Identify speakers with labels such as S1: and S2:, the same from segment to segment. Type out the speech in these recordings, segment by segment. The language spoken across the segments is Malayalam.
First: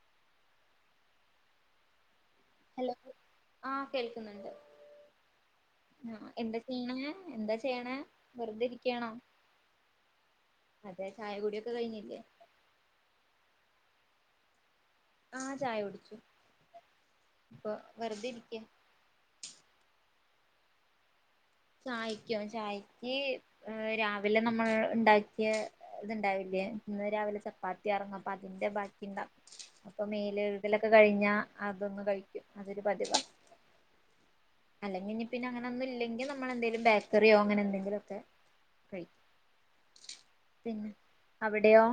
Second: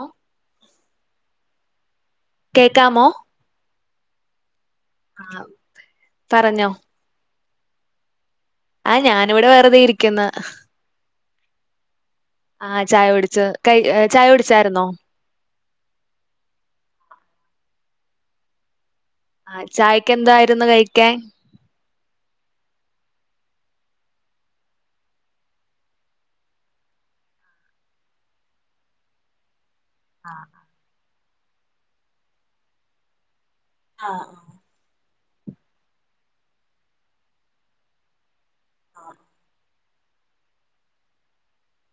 S1: ആഹ്
S2: ഹലോ
S1: കേൾക്കാമോ?
S2: ആഹ് കേൾക്കുന്നുണ്ട്.
S1: ആഹ്
S2: ആഹ് എന്താ
S1: പറഞ്ഞോ
S2: ചെയ്യണെ, എന്താ ചെയ്യണെ? വെറുതെ
S1: ആഹ്
S2: ഇരിക്കാണോ?
S1: ഞാനിവിടെ വെറുതെ ഇരിക്കുന്ന്
S2: അതെ ചായ കുടിയൊക്കെ കഴിഞ്ഞില്ലേ?
S1: ആ ചായ കുടിച്ചു. കൈ ചായ ടിച്ചായിരുന്നോ?
S2: ആ ചായ കുടിച്ചു, ഇപ്പൊ വെറുതെ ഇരിക്ക്.
S1: ആ ചായക്ക് എന്തായിരുന്നു കഴിക്കാൻ?
S2: ചായക്കോ? ചായക്ക് ഏഹ്, രാവിലെ നമ്മൾ ഇണ്ടാക്കിയ ഇത്ണ്ടാവില്ലേ, ഇന്ന് രാവിലെ ച പ്പാത്തി ആയിരുന്നു, അപ്പ അതിന്റെ ബാക്കി ഇണ്ടാ അപ്പൊ മേലെഴുകലൊക്കെ കഴിഞ്ഞാൽ അതൊന്ന് കഴിക്കും അതൊരു പതിവ.
S1: ആഹ്
S2: അല്ലെങ്കിൽ ഇഞ്ഞ് പിന്നെ അങ്ങനൊന്നു ഇല്ലെങ്കിൽ നമ്മളെന്തെലും ബേക്കറിയോ അങ്ങനെ എന്തെങ്കിലൊക്കെ
S1: ആഹ്
S2: കഴിക്കും. പിന്നെ അവിടെയോ?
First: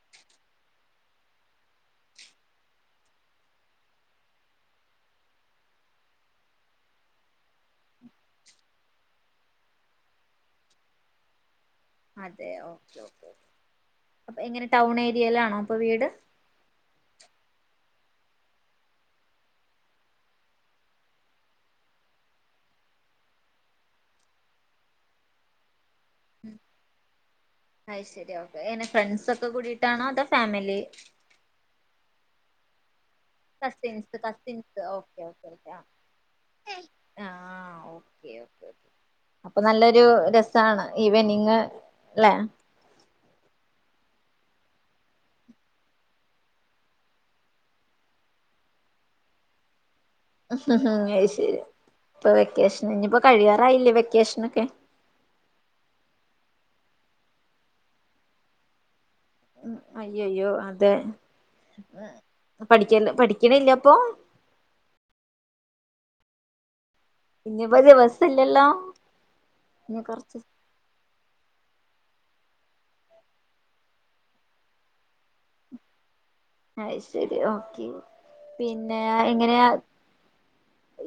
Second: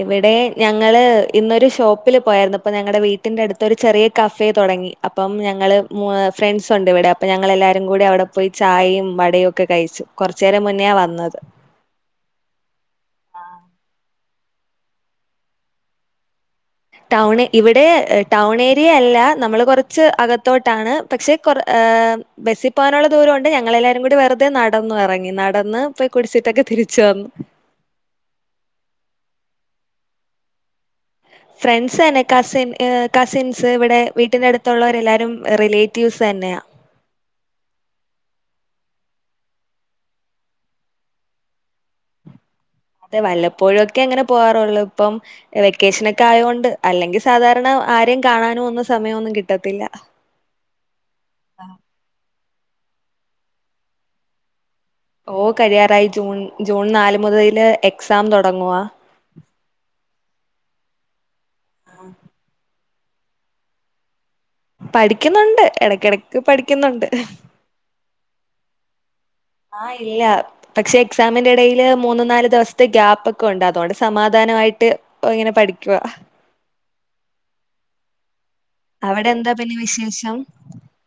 S1: ഇവിടെ ഞങ്ങള് ഇന്നൊരു ഷോപ്പില് പോയേര്ന്നു. അപ്പൊ ഞങ്ങളുടെ വീട്ടിന്റെ അടുത്ത് ഒരു ചെറിയ കഫേ തുടങ്ങി. അപ്പം ഞങ്ങള് ആഹ് ഫ്രണ്ട്സ് ഉണ്ട് ഇവിടെ, അപ്പം ഞങ്ങള് എല്ലാവരും കൂടി അവിടെ പോയി ചായയും വടയൊക്കെ കഴിച്ചു. കൊറച്ചേരം മുന്നേ വന്നത്.
S2: അതെയോ ഓക്കെ, ഓക്കെ
S1: ആഹ്
S2: അപ്പൊ എങ്ങനെ ടൗണ് ഏരിയയിലാണോ അപ്പോൾ വീട്?
S1: ടൗൺ ഇവിടെ ടൗൺ ഏരിയയല്ല നമ്മള് കുറച്ച് അകത്തോട്ടാണ് പക്ഷെ കൊ ബസ്സിൽ പോകാനുള്ള ദൂരമുണ്ട് ഞങ്ങളെല്ലാവാരും കൂടി വെറുതെ നടന്നു ഇറങ്ങി നടന്ന് ഇപ്പ കുടിച്ചിട്ടൊക്കെ തിരിച്ചു വന്നു
S2: അയ് ശരി ഓക്കെ എങ്ങനെ ഫ്രണ്ട് സൊക്കെ കൂടിയിട്ടാണോ അതോ ഫാമിലി
S1: ഫ്രണ്ട്സ നെ കാസിൻ ഏ കസിൻസ് ഇവിടെ വീട്ടിന്റെ
S2: കസിൻസ് ഓക്കെ
S1: അടുത്തുള്ളവരെല്ലാവരും
S2: ഓക്കെ ഓക്കെ ആ
S1: റിലേറ്റീവ്സ്തന്നെയാ
S2: ആഹ് ഓക്കെ ഓക്കെ ഓക്കെ. അപ്പൊ നല്ലൊരു രസാണ് ഇവനിങ്ങ് അല്ലെ
S1: അതെ വല്ലപ്പോഴും ഒക്കെ അങ്ങനെ പോവാാറുള്ളൂ ഇപ്പം വെക്കേഷനൊക്കെ ആയോണ്ട് അല്ലെങ്കിൽ സാധാരണ ആരെയും കാണാനും ഒന്നും സമയമൊന്നും കിട്ടത്തില്ല
S2: അ ശരി ഇപ്പൊ വെക്കേഷൻ ഇനിപ്പോ കഴിയാറായില്ലേ വെക്കേഷനൊക്കെ
S1: ഓ കഴിയാാറായി ജൂൺ ജൂൺ നാല് മുതൽ എക്സാം തുടങ്ങുവ
S2: ഉ അയ്യോയ്യോ അതെ ഉ പഠിക്ക പഠിക്കണില്ല അപ്പൊ
S1: പഠിക്കുന്നുണ്ട് ഇടക്കിടക്ക് പഠിക്കുന്നുണ്ട്
S2: ഇ ഞ്ഞിപ്പം ദിവസല്ലല്ലോ
S1: ആഹ് ഇല്ല പക്ഷെ എക്സാമിന്റെ ഇടയില് മൂന്ന്ു നാല് ദിവസത്തെ ഗ്യാപ്പ് ഒക്കെ ഉണ്ട് അതുകൊണ്ട് സമാധാനമായിട്ട് ഓ ഇങ്ങനെ പഠിക്കുവാ
S2: അ ശരി ഓക്കെ പിന്നെ
S1: അവിടെ എന്താ
S2: എങ്ങനെയാ
S1: പിന്നെ വിശേഷം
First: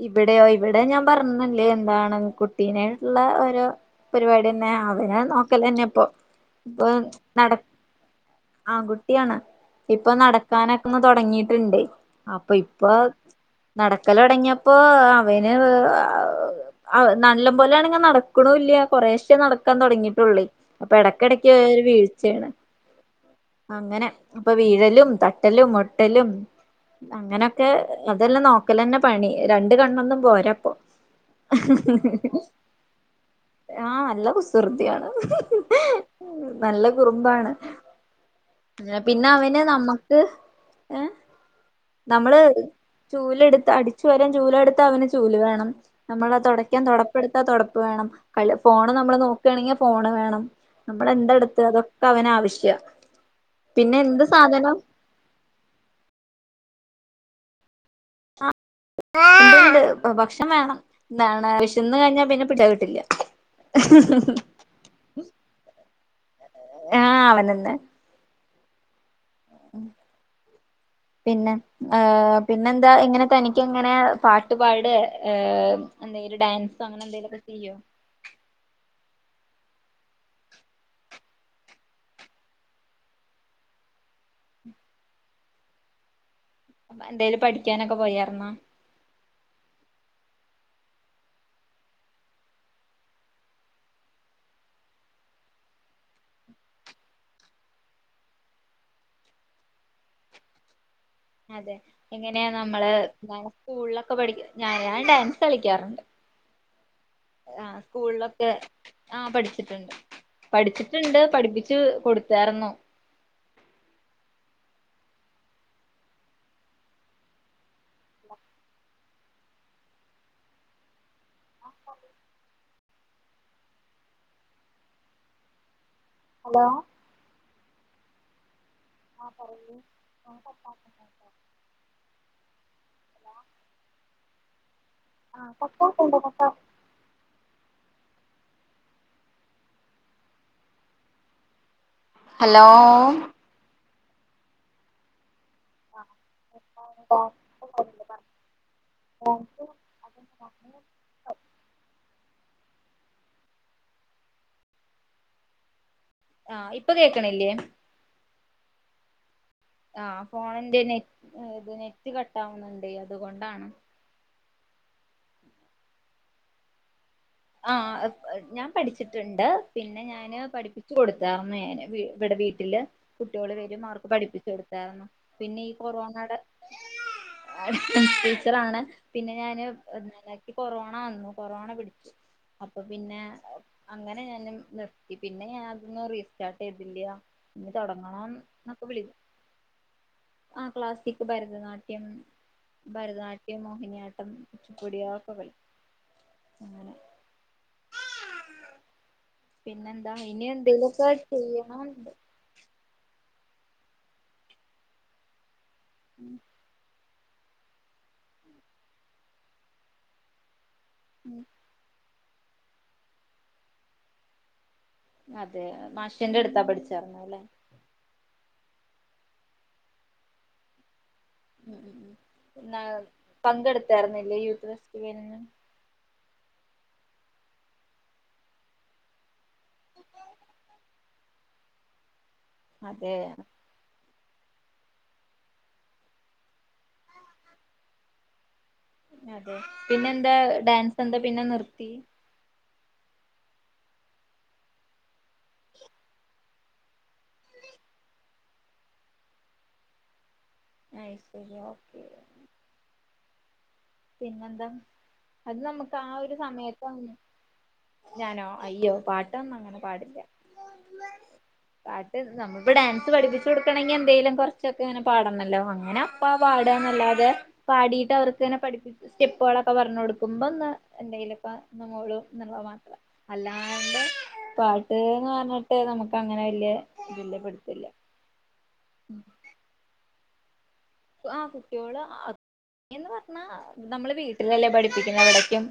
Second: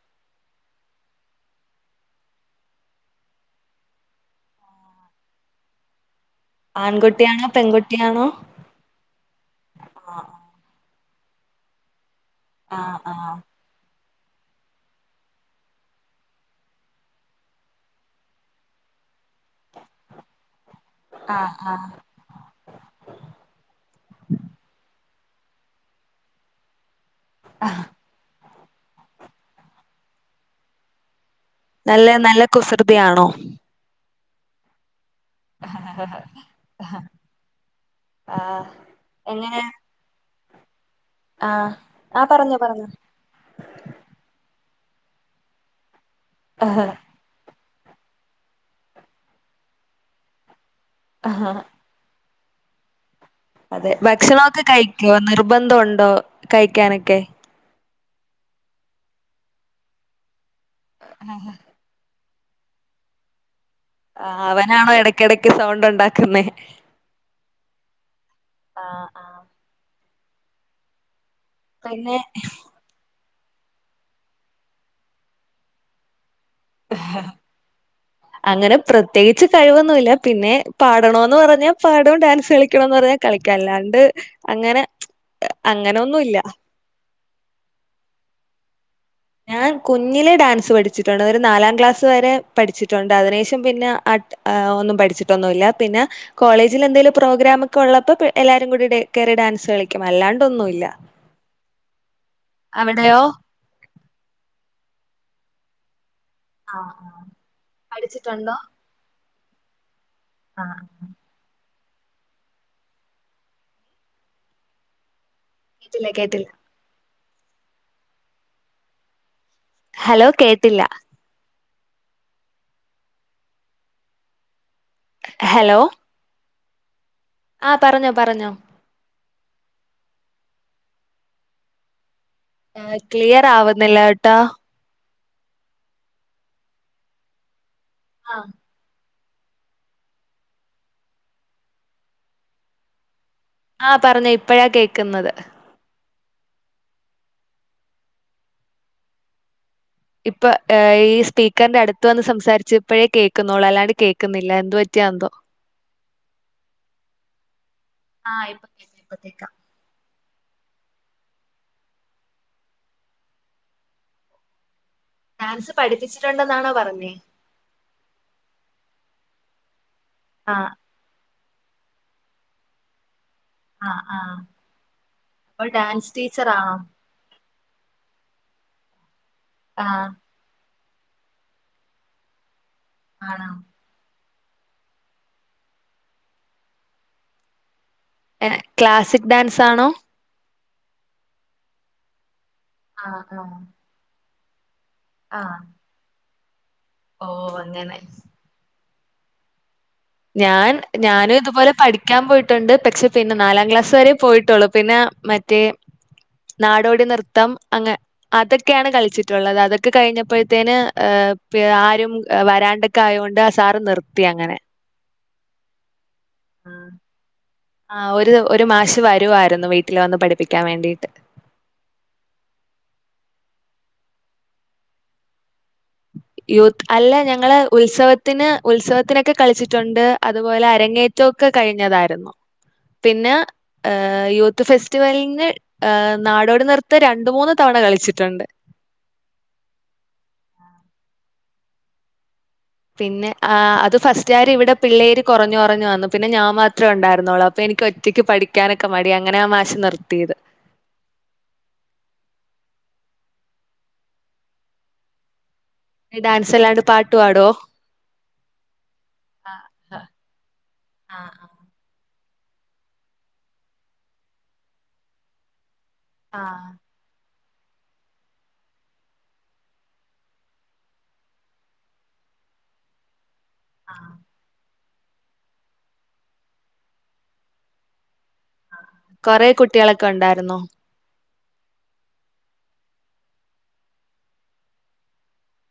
S2: ഇവിടെയൊ ഇവിടെ ഞാൻ പറഞ്ഞല്ലേ എന്താണ് കുട്ടീനെട്ടുള്ള ഓരോ പരിപാടി തന്നെ അവനാൻ നോക്കലന്നെ ഇപ്പൊ ഇപ്പൊ
S1: ആൺകുട്ടിയാണോ
S2: നട
S1: പെൺകുട്ടിയാണോ
S2: ആൺ കുട്ടിയാണ് ഇപ്പൊ നടക്കാനൊക്ക ന്ന് തുടങ്ങിട്ടുണ്ട് അപ്പൊ ഇപ്പൊ
S1: ആഹ് ആഹ്
S2: നടക്കലടങ്ങിയപ്പോൊ അവന് ആ നല്ലം പോലെയാണിങ്ങ നടക്കണില്ല കൊറെേശ്േ നടക്കാൻ തുടങ്ങിയിട്ടുള്ളേ അപ്പൊ ഇടക്കടക്ക്
S1: ആഹ് ആഹ് ആഹ്
S2: ഒരുവീഴ്ചയാണ് അങ്ങനെ അപ്പൊ വീഴ ലും തട്ടലും മുട്ടലും അങ്ങനൊക്കെ
S1: ആഹ്
S2: അതെല്ലാം നോക്കലന്നെ പണി രണ്ട് കണ്ണൊന്നും പോരാപ്പോ
S1: നല്ല നല്ല കുസൃതിയാണോ
S2: ആഹ് നല്ല കുസൃത്തിയാണ് നല്ല കുറുമ്പാണ്
S1: ആഹ്
S2: പിന്നെ
S1: എങ്ങനെ
S2: അവന് ന നമക്ക് ഏ
S1: ആഹ് ആഹ്
S2: നമ്മള്
S1: പറഞ്ഞോ പറഞ്ഞോ
S2: ചൂലെടുത്ത് അടിച്ചു വരാൻ ചൂലെടുത്ത അവന് ചൂല് വേണം നമ്മൾ തൊടയ്ക്കാൻ തുട പെടുത്താ തൊടപ്പ് വേണം ക ഫോണ് നമ്മള് നോക്കുകണെങ്കിൽ ഫോണ് വേണം നമ്മള എന്താ എടുത്ത് അതൊക്കെ പ്പവന ആവശ്യ
S1: അതെ
S2: പിന്നെ എന്ത്
S1: ഭക്ഷണൊക്കെ
S2: സാധനം
S1: കഴിക്കുവോ നിർബന്ധം ഉണ്ടോ കഴിക്കാനൊക്കെ?
S2: ആണ്ട് ഉണ്ട് ഉണ്ട് ഭക്ഷണം വേണം
S1: ആഹ്
S2: എന്താണ്ഷ് തിന്ന് കഴഞ്ഞാ പിന്നെ പിട് ച്ചാകിട്ടില്ല
S1: ആ അവനാണോ എടക്കിടയ്ക്ക് സൗണ്ട് ഉണ്ടാക്കുന്നെ?
S2: ആഹ അവനെന്നെ
S1: ആഹ് ആഹ്
S2: പിന്നെ ആ
S1: പിന്നെ
S2: പി പിന്നെന്താ ഇങ്ങനെ തനിക്ങ്ങനെ പാട്ട്പാടേ ഏഹ് എന്തങ്കിലും ഡാൻസ് സ് അങ്ങെ എന്തേലൊക്കെ ചെയ്യോ?
S1: അങ്ങനെ പ്രത്യേകിച്ച് കഴിവൊന്നുല്ല പിന്നെ പാടണോന്ന് പറഞ്ഞാ പാടും ഡാൻസ് കളിക്കണംന്ന് പറഞ്ഞാ കളിക്കല്ലാണ്ട് അങ്ങനെ അങ്ങനെന്നുല്ല.
S2: അപ്പൊ എന്തായാലും പഠിക്കാനൊക്കെ പോയർന്നോ?
S1: ഞാൻ കുഞ്ഞിലെ ഡാൻസ് പഠിച്ചിട്ടുണ്ട്. ഒരു നാലാം ക്ലാസ് വരെ പഠിച്ചിട്ടുണ്ട്. അതിനുശേഷം പിന്നെ ആ് ഒന്നും പഠിച്ചിട്ടൊന്നുല്ല പിന്നെ കോളേജിൽ എന്തേലും പ്രോഗ്രാംമ ഒക്കെ ഉള്ളപ്പോ എല്ലാരും കൂടി ടേ കയറി ഡാൻസ് കളിക്കും അല്ലാണ്ട് ഒന്നുല്ല.
S2: അതെ എങ്ങനെയാ നമ്മള് ഞാൻ സ്കൂളിലൊക്കെ പഠിക് ഞാൻ ഞാൻ ഡാൻസ് കളിക്കാറുണ്ട്.
S1: ആ
S2: ആഹ സ്കൂള്ളൊക്കെ
S1: പഠിച്ചിട്ടുണ്ടോ
S2: ആഹ പഠിച്ചിട്ടുണ്ട്
S1: ആ
S2: പഠിച്ചിട്ടുണ്ട് പഠിപ്പിച്ച് കൊടുത്താർന്നു.
S1: കേട്ട്ല്ല കേട്ടില്ല ഹലോ കേട്ടില്ല ഹലോ
S2: ഹലോ
S1: ആ പറഞ്ഞോ പറഞ്ഞോ
S2: ആ പറിയൂ [unintelligible]
S1: ഏഹ് ക്ലിയർ ആവുന്നില്ല ട്ടാ
S2: ആഹ പക്കക്കണ്ട് പക്ക
S1: ആഹ്
S2: ഹലോ
S1: ആഹ പറഞേ ഇപ്പഴാ കേക്ന്നത്.
S2: ആ [unintelligible]
S1: ഇപ്പൊ ഈ സ്പീക്കറിന്റെ അടുത്ത് വന്ന് സംസാരിച്ച ഇപ്പഴേ കേൾക്കുന്നുള്ളൂ. അല്ലാണ്ട് കേക്കുന്നില്ല എന്തു പറ്റിയാ എന്തോ? [inaudible]
S2: ആഹ ഇപ്പൊ കേക്ണില്ലേ?
S1: ആഹ ഇപ്പത്തേക്കാ ഇപ്പത്തേക്കാ
S2: ആ ഫോണിന്റെ നെറ്റ് നെറ്റ് കട്ടാവുന്നുണ്ട് അതുകൊണ്ടാണ്.
S1: ഡാൻസ് പഠിപ്പിച്ചിട്ടുണ്ടെന്നാണോ പറഞ്ഞേ?
S2: ആ ഞാൻ പഠിച്ചിട്ട്ണ്ട് പിന്നെ ഞാന്
S1: ആഹ്
S2: പഠിപ്പി ച്ച് കൊടുത്താർ ഞാന് ഇവിടെ വീട്ടില് കുട്ടിയോള് വരും ആ
S1: ആഹ്
S2: വർക്ക്
S1: ആഹ്
S2: പഠിപ്പിച്ചു കൊടുത്തായിർന്നു. പിന്നെ
S1: അപ്പൊ
S2: ഈ
S1: ഡാൻസ്
S2: കൊറോണയുടെ
S1: ടീച്ചറാണോ
S2: ഡാൻസ് ടീച്ചറ ആണ് പിന്നെ ഞാന്
S1: ആഹ്
S2: ക്കി കൊറോണ വന്നു കൊറോണ പിടിച്ചു. അപ്പൊ പിന്നെ
S1: ആണോ
S2: അങ്ങനെ ഞാനും നിർത്തി പിന്നെ ഞാൻ അതൊന്നും റീസ്റ്റാർട്ട് ചെയ്തില്യ. ഇനി തൊടങ്ങണം
S1: ഏഹ് ക്ലാസിക് ഡാൻസ് ആണോ?
S2: ആ ക്ലാസ്സിക് ഭരതനാട്യം
S1: ആഹ് ആഹ്
S2: ഭരതനാട്യം മോഹിനിയാട്ടം കുച്ചുപ്പുടിയ
S1: ആഹ്
S2: അങ്ങനെ
S1: ഓ അങ്ങനെ
S2: പിന്നെന്താ ഇനി
S1: ഞാൻ
S2: എന്തേലുമൊക്കെ
S1: ഞാന് തുപോലെ
S2: ചെയ്യണണ്ട്
S1: പഠിക്കാൻ പോയിട്ട് ട്ട്ണ്ട് പക്ഷെ പിന്നെ നാലാം ക്ലാസ് വരെ പോയിട്ടുള്ളു. പിന്നെ മറ്റേ
S2: [inaudible]
S1: നാടോടി നൃത്തം അങ്ങ അതൊക്കെയാണ് കളിച്ചിട്ടുള്ളത്. അതൊക്കെ കഴിഞ്ഞപ്പോഴത്തേന് ഏഹ് പി ആരും വരാണ്ടൊക്കെ ആയൊണ്ട് ആ സാറ് നിർത്തി അങ്ങനെ.
S2: അതെ മാഷ്യന്റെ ടുത്താ പഠിച്ചർന്ന ല്ലേ
S1: ആഹ് ഒരു ഒരു മാശ് വരുവായിരുന്നു വീട്ടില് വന്ന് പഠിപ്പിക്കാൻ വേണ്ടിട്ട്.
S2: ഉ ഉ ഉ പങ്കെടുത്തായിരുന്നില്ലേ യൂത്ത് ഫെസ്റ്റിവൽന്?
S1: യൂത്ത് അല്ല ഞങ്ങളെ ഉത്സവത്തിന് ഉത്സവത്തിനൊക്കെ കളിച്ചിട്ടുണ്ട് അതുപോലെ അരങ്ങേ റ്റൊക്കെ കഴിഞ്ഞതായിരുന്നു
S2: അതെ
S1: പിന്നെ ഏഹ് യൂത്ത് ഫെസ്റ്റിവലിന് ആഹ് നാടോടി നിർത്ത രണ്ട് മൂന്ന് തവണ കളിച്ചിട്ടുണ്ട്
S2: അതെ പിന്നെന്താ ഡാൻസ് എന്താ പിന്നെ നിർത്തി
S1: പിന്നെ ആ അത് ഫസ്റ്റ് ആർ ഇവിടെ പിള്ളേര് കൊറഞ്ഞുറഞ് വന്നു പിന്നെ ഞാൻ മാത്രേ ണ്ടായിരുന്നുള്ളൂ അപ്പൊ എനിക്ക് ഒ റ്റയ്ക്ക് പഠിക്കാനൊക്കെ മടി അങ്ങനെ ആ മാഷ് നിർത്തിയത്
S2: അയ് ശരി ഓക്കെ പിന്നെന്താ അത് നമുക്ക് ആ
S1: ഈ
S2: ഒരു
S1: ഡാൻസ്സല്ലാണ്ട് പാട്ട്
S2: സമയത്ത്
S1: പാടോ?
S2: ഞാനോ അയ്യോ പാട്ടൊന്നും അങ്ങനെ പാടില്ല
S1: ആഹ്
S2: പാട്ട് നമ്മളിപ്പൊ ഡാൻസ് പഠിപ്പിച്ചു കൊടുക്കണങ്കി എന്തേങ്കിലും കുറച്ചൊക്കെ ഇങ്ങനെ പാടണല്ലോ അങ്ങനെ അപ്പാ
S1: ആഹ് ആഹ്
S2: പാടാന്നല്ലാതെ പാടിയിട്ട് അവർക്ക്ങ്ങനെ പഠി സ്റ്റെപ്പുകളൊക്കെ പറഞ്ഞ് കൊടുക്കുമ്പോന്ന് എന്തെല്ക്കെ മൂളും എന്നുള്ള മാത്ര അല്ലാണ്ട്
S1: ആഹ്
S2: പാട്ട്ന്ന് പറഞ്ഞിട്ട് നമുക്ക് അങ്ങനെ വല്യ വല്യ പിടുത്തം ഇല്ല
S1: കൊറേ കുട്ടികളൊക്കെ ഉണ്ടായിരുന്നോ?
S2: ആഹ് കുട്ടിയോള്‌ അ ന്ന് പറഞ്ഞാ നമ്മള് വീട്ടിലല്ലേ പഠിപ്പിക്കുന്ന എവിടക്കും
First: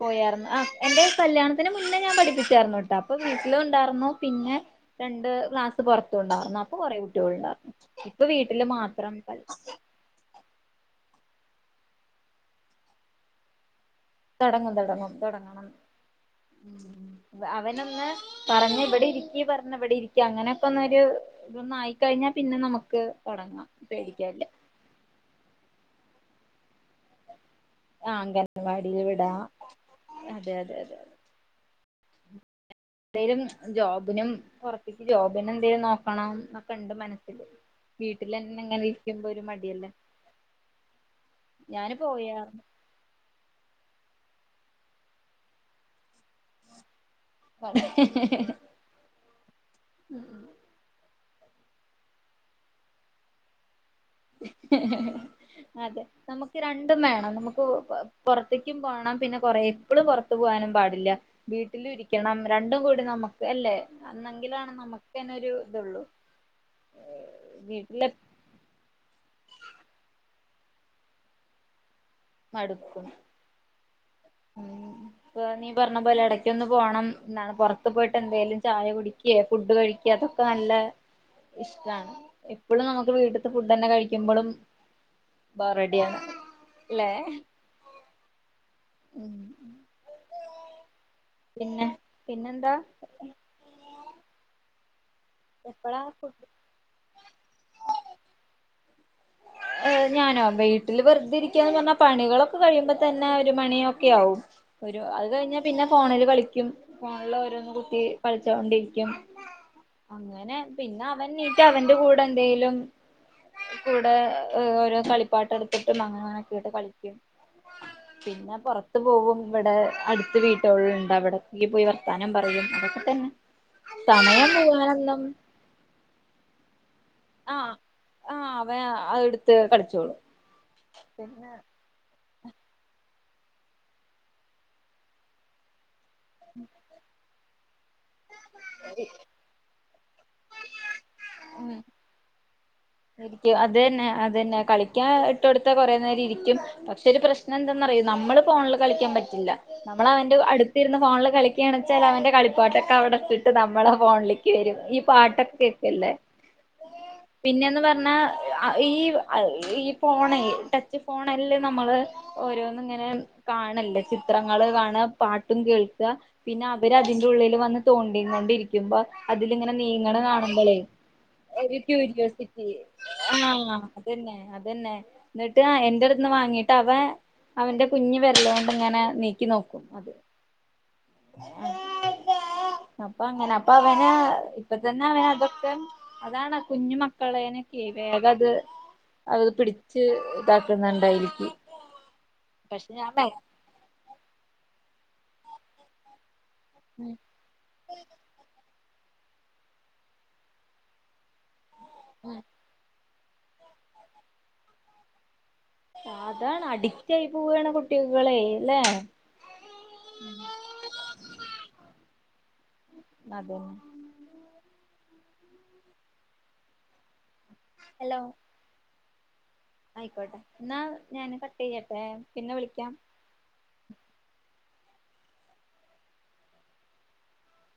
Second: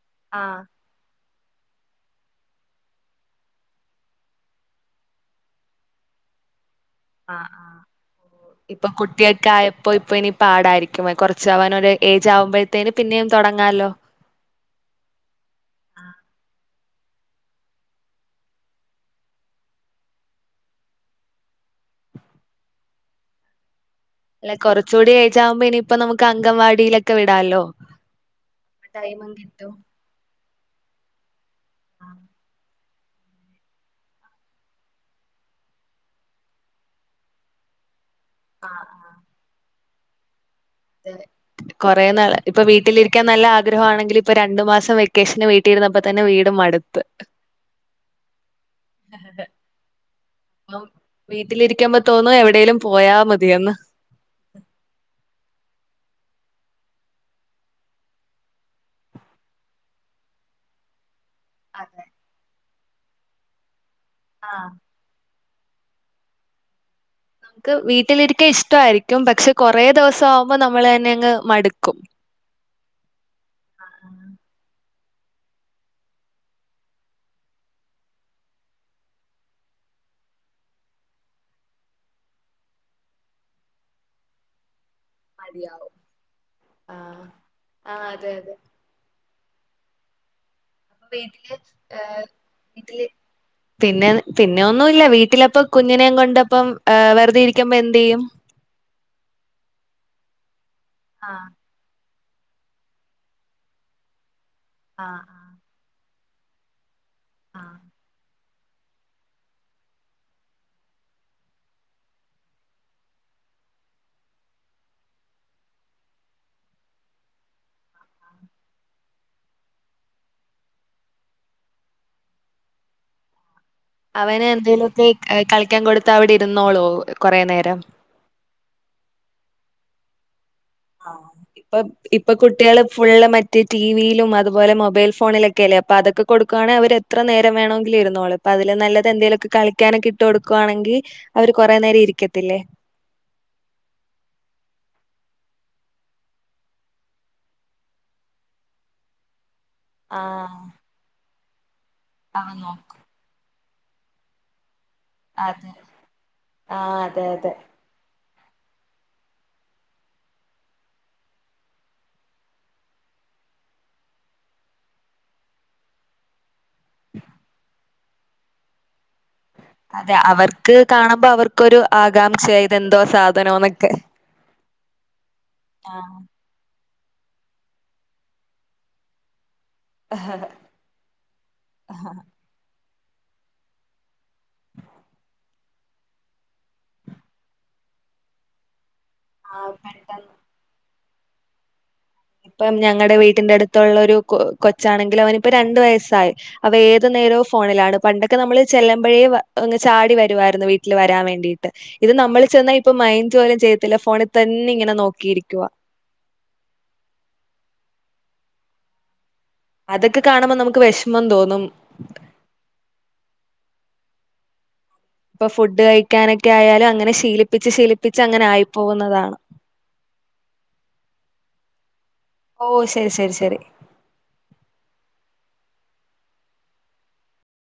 S2: പോയർന്ന് ആഹ് എന്റെ കല്യാണത്തിന് മുന്നേ ഞാൻ പഠിപ്പിച്ചായിരുന്നു കേട്ടാ അപ്പൊ വീട്ടിലും ഉണ്ടാരുന്നു പിന്നെ രണ്ട് ക്ലാസ് പോറത്തുണ്ടായിർന്നു അപ്പൊ കൊറെ കുട്ട്യോൾ ഉണ്ടായിരുന്നു ഇപ്പൊ വീട്ടില് മാത്രം
S1: കായപ്പോ ഇപ്പോ ഇനി പാടായിരിക്കും കൊറച്ചവനോരു ഏജ് ആകുമ്പഴത്തേന് പിന്നെയും തൊടങ്ങാലോ
S2: തൊടങ്ങും തൊടങ്ങും തൊടങ്ങണം അവനൊന്ന് പറഞ്ഞ ഇവിടെ ഇരിക്ക് പറഞ്ഞ ഇവിടെ ഇരിക്കും അങ്ങനൊക്കെ ഒന്നൊരു ഇതൊന്ന് ആയിക്കഴിഞ്ഞാൽ പിന്നെ നമുക്ക് തോടങ്ങാം പേടിക്കാല്ല
S1: കൊറചൂടെ അയ്ജവുമ്പോ ഇനിയിപ്പ നമുക്ക് അങ്കവാടിയിലൊ ക്ക് വിടാലോ
S2: ആ അംഗൻവാടിയിൽ
S1: ടൈമും
S2: വിടാ
S1: കിട്ടും
S2: അതെ അതെ അതെ
S1: ആഹ്
S2: എന്തേലും ജോബിനും പൊറത്തിയ്ക്ക് ജോബിനും എന്തെലും നോക്കണം ന്നൊക്കെ ഉണ്ട് മനസ്സില് വീട്ടിലെന്നെ ങ്ങനെ
S1: ആഹ്
S2: ഇരിക്കുമ്പോ ഒരു മടിയല്ലേ
S1: അതേ അതെ
S2: ഞാന്
S1: കുറെേ നാള്‌
S2: പോയാർന്നു
S1: ഇപ്പൊ വീട്ടിലി ക്കാ നല്ല ആഗ്രഹവാണെങ്കില് ഇപ്പോ രണ്ടുമാസ വെക്കേഷന് വീട്ടിലിരുന്നപ്പോൾ തന്നെ വീ ട്ട് മടുത്ത് വീട്ടിലിരിക്കുമ്പ തോന്നും എവിടെലും പോയാ മതിയന്ന്
S2: അതെ നമുക്ക് രണ്ടും വേണം നമുക്ക് പൊറത്തേയ്ക്കും പോണം പിന്നെ കൊറെേ എപ്പളും പൊറത്തു പോകാനും പാടില്ല
S1: അതെ
S2: വീട്ടിലുരിക്കണം രണ്ടും കൂടി നമുക്ക് അല്ലേ അന്നെങ്കിലാണ്
S1: ആഹ്
S2: നമ്മക്ക് ക്കെന്നെ ഒരു ഇത് ഒള്ളൂ
S1: നമക്ക് വീട്ടിലിരിക്ക ഇഷ്ടവായിരിക്കും പക്ഷെ കൊറേ ദിവസം ആവുമ്പോ നമ്മള് തന്നെങ്ങ് മടുക്കും
S2: മടുക്കും
S1: ആഹ് ആഹ്
S2: ഉം ഇപ്പ നീ പറഞ്ഞ പോലെ എടക്കൊന്ന് പോണം എന്നാണ് പുറത്ത് പോയിട്ട് എന്തേലും ചായ കുടിക്ക ക്കെ ഫുഡ് കഴിക്കെ അതൊക്കെ നല്ല ഇഷ്ടാണ് എപ്പളും നമുക്ക് വീട്ടിത്തെ ഫുഡ് തന്നെ കഴിക്കുമ്പളും
S1: മതിയാവും
S2: ല്ലേ
S1: ആഹ് ആഹ് അതെ അതെ
S2: ഉം ഉം
S1: വീടില് വീട്ടില് പിന്നെ പിന്നെ ഒന്നുംല്ല വീട്ടില ഇപ്പൊ
S2: എപ്പളാ
S1: കുഞ്ഞിനെയും
S2: ഫുഡ്
S1: കൊണ്ടപ്പ ആ വെറുതെ ഇരിക്കുമ്പോ എന്ത് ചെയ്യും
S2: ഞാനോ വീട്ടില് വെറുതെ
S1: ആഹ്
S2: ഇരിക്കാന്ന് പറഞ്ഞ പണികളൊക്കെ കഴിയുമ്പോ തന്നെ ഒരു മണിയൊക്കെ ആവും ഒരു
S1: ആഹ്
S2: അത് കഴിഞ്ഞാ
S1: ആഹ്
S2: പിന്നെ ഫോണില് കളിക്കും ഫോണില്
S1: ആഹ്
S2: ഓരോന്ന് കുത്തി പ ടിച്ചോക്കൊണ്ടിരിക്കും അങ്ങനെ പിന്നെ അവൻ എണീറ്റ അവന്റെ കൂടെ എന്തേലും കൂടെ ഓരോ കളിപ്പാട്ട എടുത്തിട്ടും അങ്ങനെ അങ്ങനെക്കെയിട്ട് കളിക്കും പിന്നെ പൊറത്ത് പോവും ഇവിടെ അടുത്ത് വീട്ടുകളുണ്ട് അവിടക്ക് പോയി വർത്താനം പറയും അതൊക്കെ സമയം മുഴുവനെല്ലാം
S1: ക്കാൻ കൊടുത്താ അവിടെ ഇരുന്നോളോ കൊറേ
S2: ആഹ്
S1: നേരം?
S2: ആഹ് അവേൻ അത് എടുത്ത് കളിച്ചോളും പിന്നെ
S1: ഇപ്പ ഇപ്പൊ കുട്ടികള് ഫുള്ള് മറ്റ് ടിവിയിലും അതുപോലെ മൊബൈൽ ഫോണിലൊക്കെ ഒക്കെ അല്ലെ അതൊക്കെ കൊടുക്കവാണെ അവര് എത്ര നേരം വേണെങ്കി ഇരുന്നോളും അതില് നല്ലത് എന്തേലൊക്കെ കളിക്കാനൊക്കെ ഇട്ട് കൊടുക്കുവാണെങ്കില് അവര് കൊറെ നേരം ഇരിക്കത്തില്ലേ
S2: ശരിക്കും അത് തന്നെ അത് തന്നെ കളിക്കാൻ ഇട്ട് കൊടുത്ത കൊറെ നേരം ഇരിക്കും പക്ഷെ ഒരു പ്രശ്നം എന്താന്നറിയോ നമ്മള് ഫോണില് കളിക്കാൻ പറ്റില്ല നമ്മള അവന്റെ
S1: ആഹ്
S2: അടുത്തിരുന്ന് ഫോണില് കളിക്കാണെച്ചാൽ അവന്റെ
S1: അവൻ നോക്കും
S2: കളിപ്പട്ടൊക്കെ അവിടെ ഇട്ടിട്ട് നമ്മളെ ഫോണില് ക്ക് വരും ഈ പാട്ടൊക്കെ
S1: അതെ
S2: കേക്കല്ലേ
S1: ആഹ് അതെ അതെ
S2: പിന്നെ എന്ന് പറഞ്ഞാ ഈ ഈ ഫോണെ ടച്ച് ഫോണല്ല നമ്മള് ഓരോന്നും ഇങ്ങനെ കാണല്ലേ ചിത്രങ്ങള് കാണ പാട്ടും കേൾക്ക പിന്നെ അവര് അതിന്റെ ഉള്ളില് വന്ന് തോണ്ടീ കൊണ്ടിരിക്കും പ്പോ അതിലിങ്ങനെ
S1: അതെ
S2: നീങ്ങണെ
S1: അവർക്ക്
S2: കാണുമ്പോളേ
S1: കാണുമ്പോ അവർക്കൊരു
S2: ഒരു ക്യൂരിയോസിറ്റി
S1: ആകാംക്ഷയാ ഇതെന്തോ
S2: ആഹ
S1: സാധനോന്നൊക്കെ.
S2: അതന്നെ അതന്നെ എന്നിട്ട് എന്റെടുത്ത്ന്ന് വാങ്ങിട്ട് അവ അവന്റെ കുഞ്ഞ് വെരല് കൊണ്ട് ഇങ്ങനെ നീക്കി നോക്കും
S1: അതെ
S2: അപ്പ അങ്ങനെ അപ്പ അവനാ ഇപ്പ തന്നെ അവന് അതൊക്കെ അതാണ് കുഞ്ഞു മക്കളേനൊക്കെ വേഗം അത് അത് പിടിച്ച്
S1: പെട്ടെന്ന്
S2: ഇതാ ക്കുന്നുണ്ടായിരിക്കും
S1: ഇപ്പം ഞങ്ങടെ വീട്ടിന്റെ അടുത്തുള്ള ഒരു കൊ കൊച്ചാണെങ്കിൽ അവനിപ്പ രണ്ടു വയസ്സായി അവ ഏതു നേരവും ഫോണിലാണ് പണ്ടെ നമ്മള് ചെല്ലുമ്പഴേ ചാടി വരുമായിരുന്നു വീട്ടിൽ വരാൻ വേണ്ടിയിട്ട് ഇത് നമ്മൾ ചെന്ന ഇപ്പൊ മൈൻഡ് പോലും ചെയ്യത്തില്ല ഫോണിൽ തന്നെ ഇങ്ങനെ നോക്കിയിരിക്കുവ
S2: ആ അതാണ് അഡിക്റ്റയി പോവാണ് കുട്ടികളെ അല്ലേ
S1: അതൊക്കെ കാണുമ്പ നമുക്ക് വെഷമം തോന്നും
S2: അതെ
S1: ഇപ്പൊ ഫുഡ് കഴിക്കാനൊക്കെ ആയാലും അങ്ങനെ ശീലിപ്പിച്ച് ശീലിപ്പിച്ച് അങ്ങനെ ആയി പോകുന്നതാണ്
S2: ന്നാ ആയിക്കോട്ടെ എന്നാ ഞാന് കട്ട് ചെയ്യട്ടെ പിന്നെ
S1: ഓ
S2: വിളിക്കാം
S1: ശരി ശരി ശരി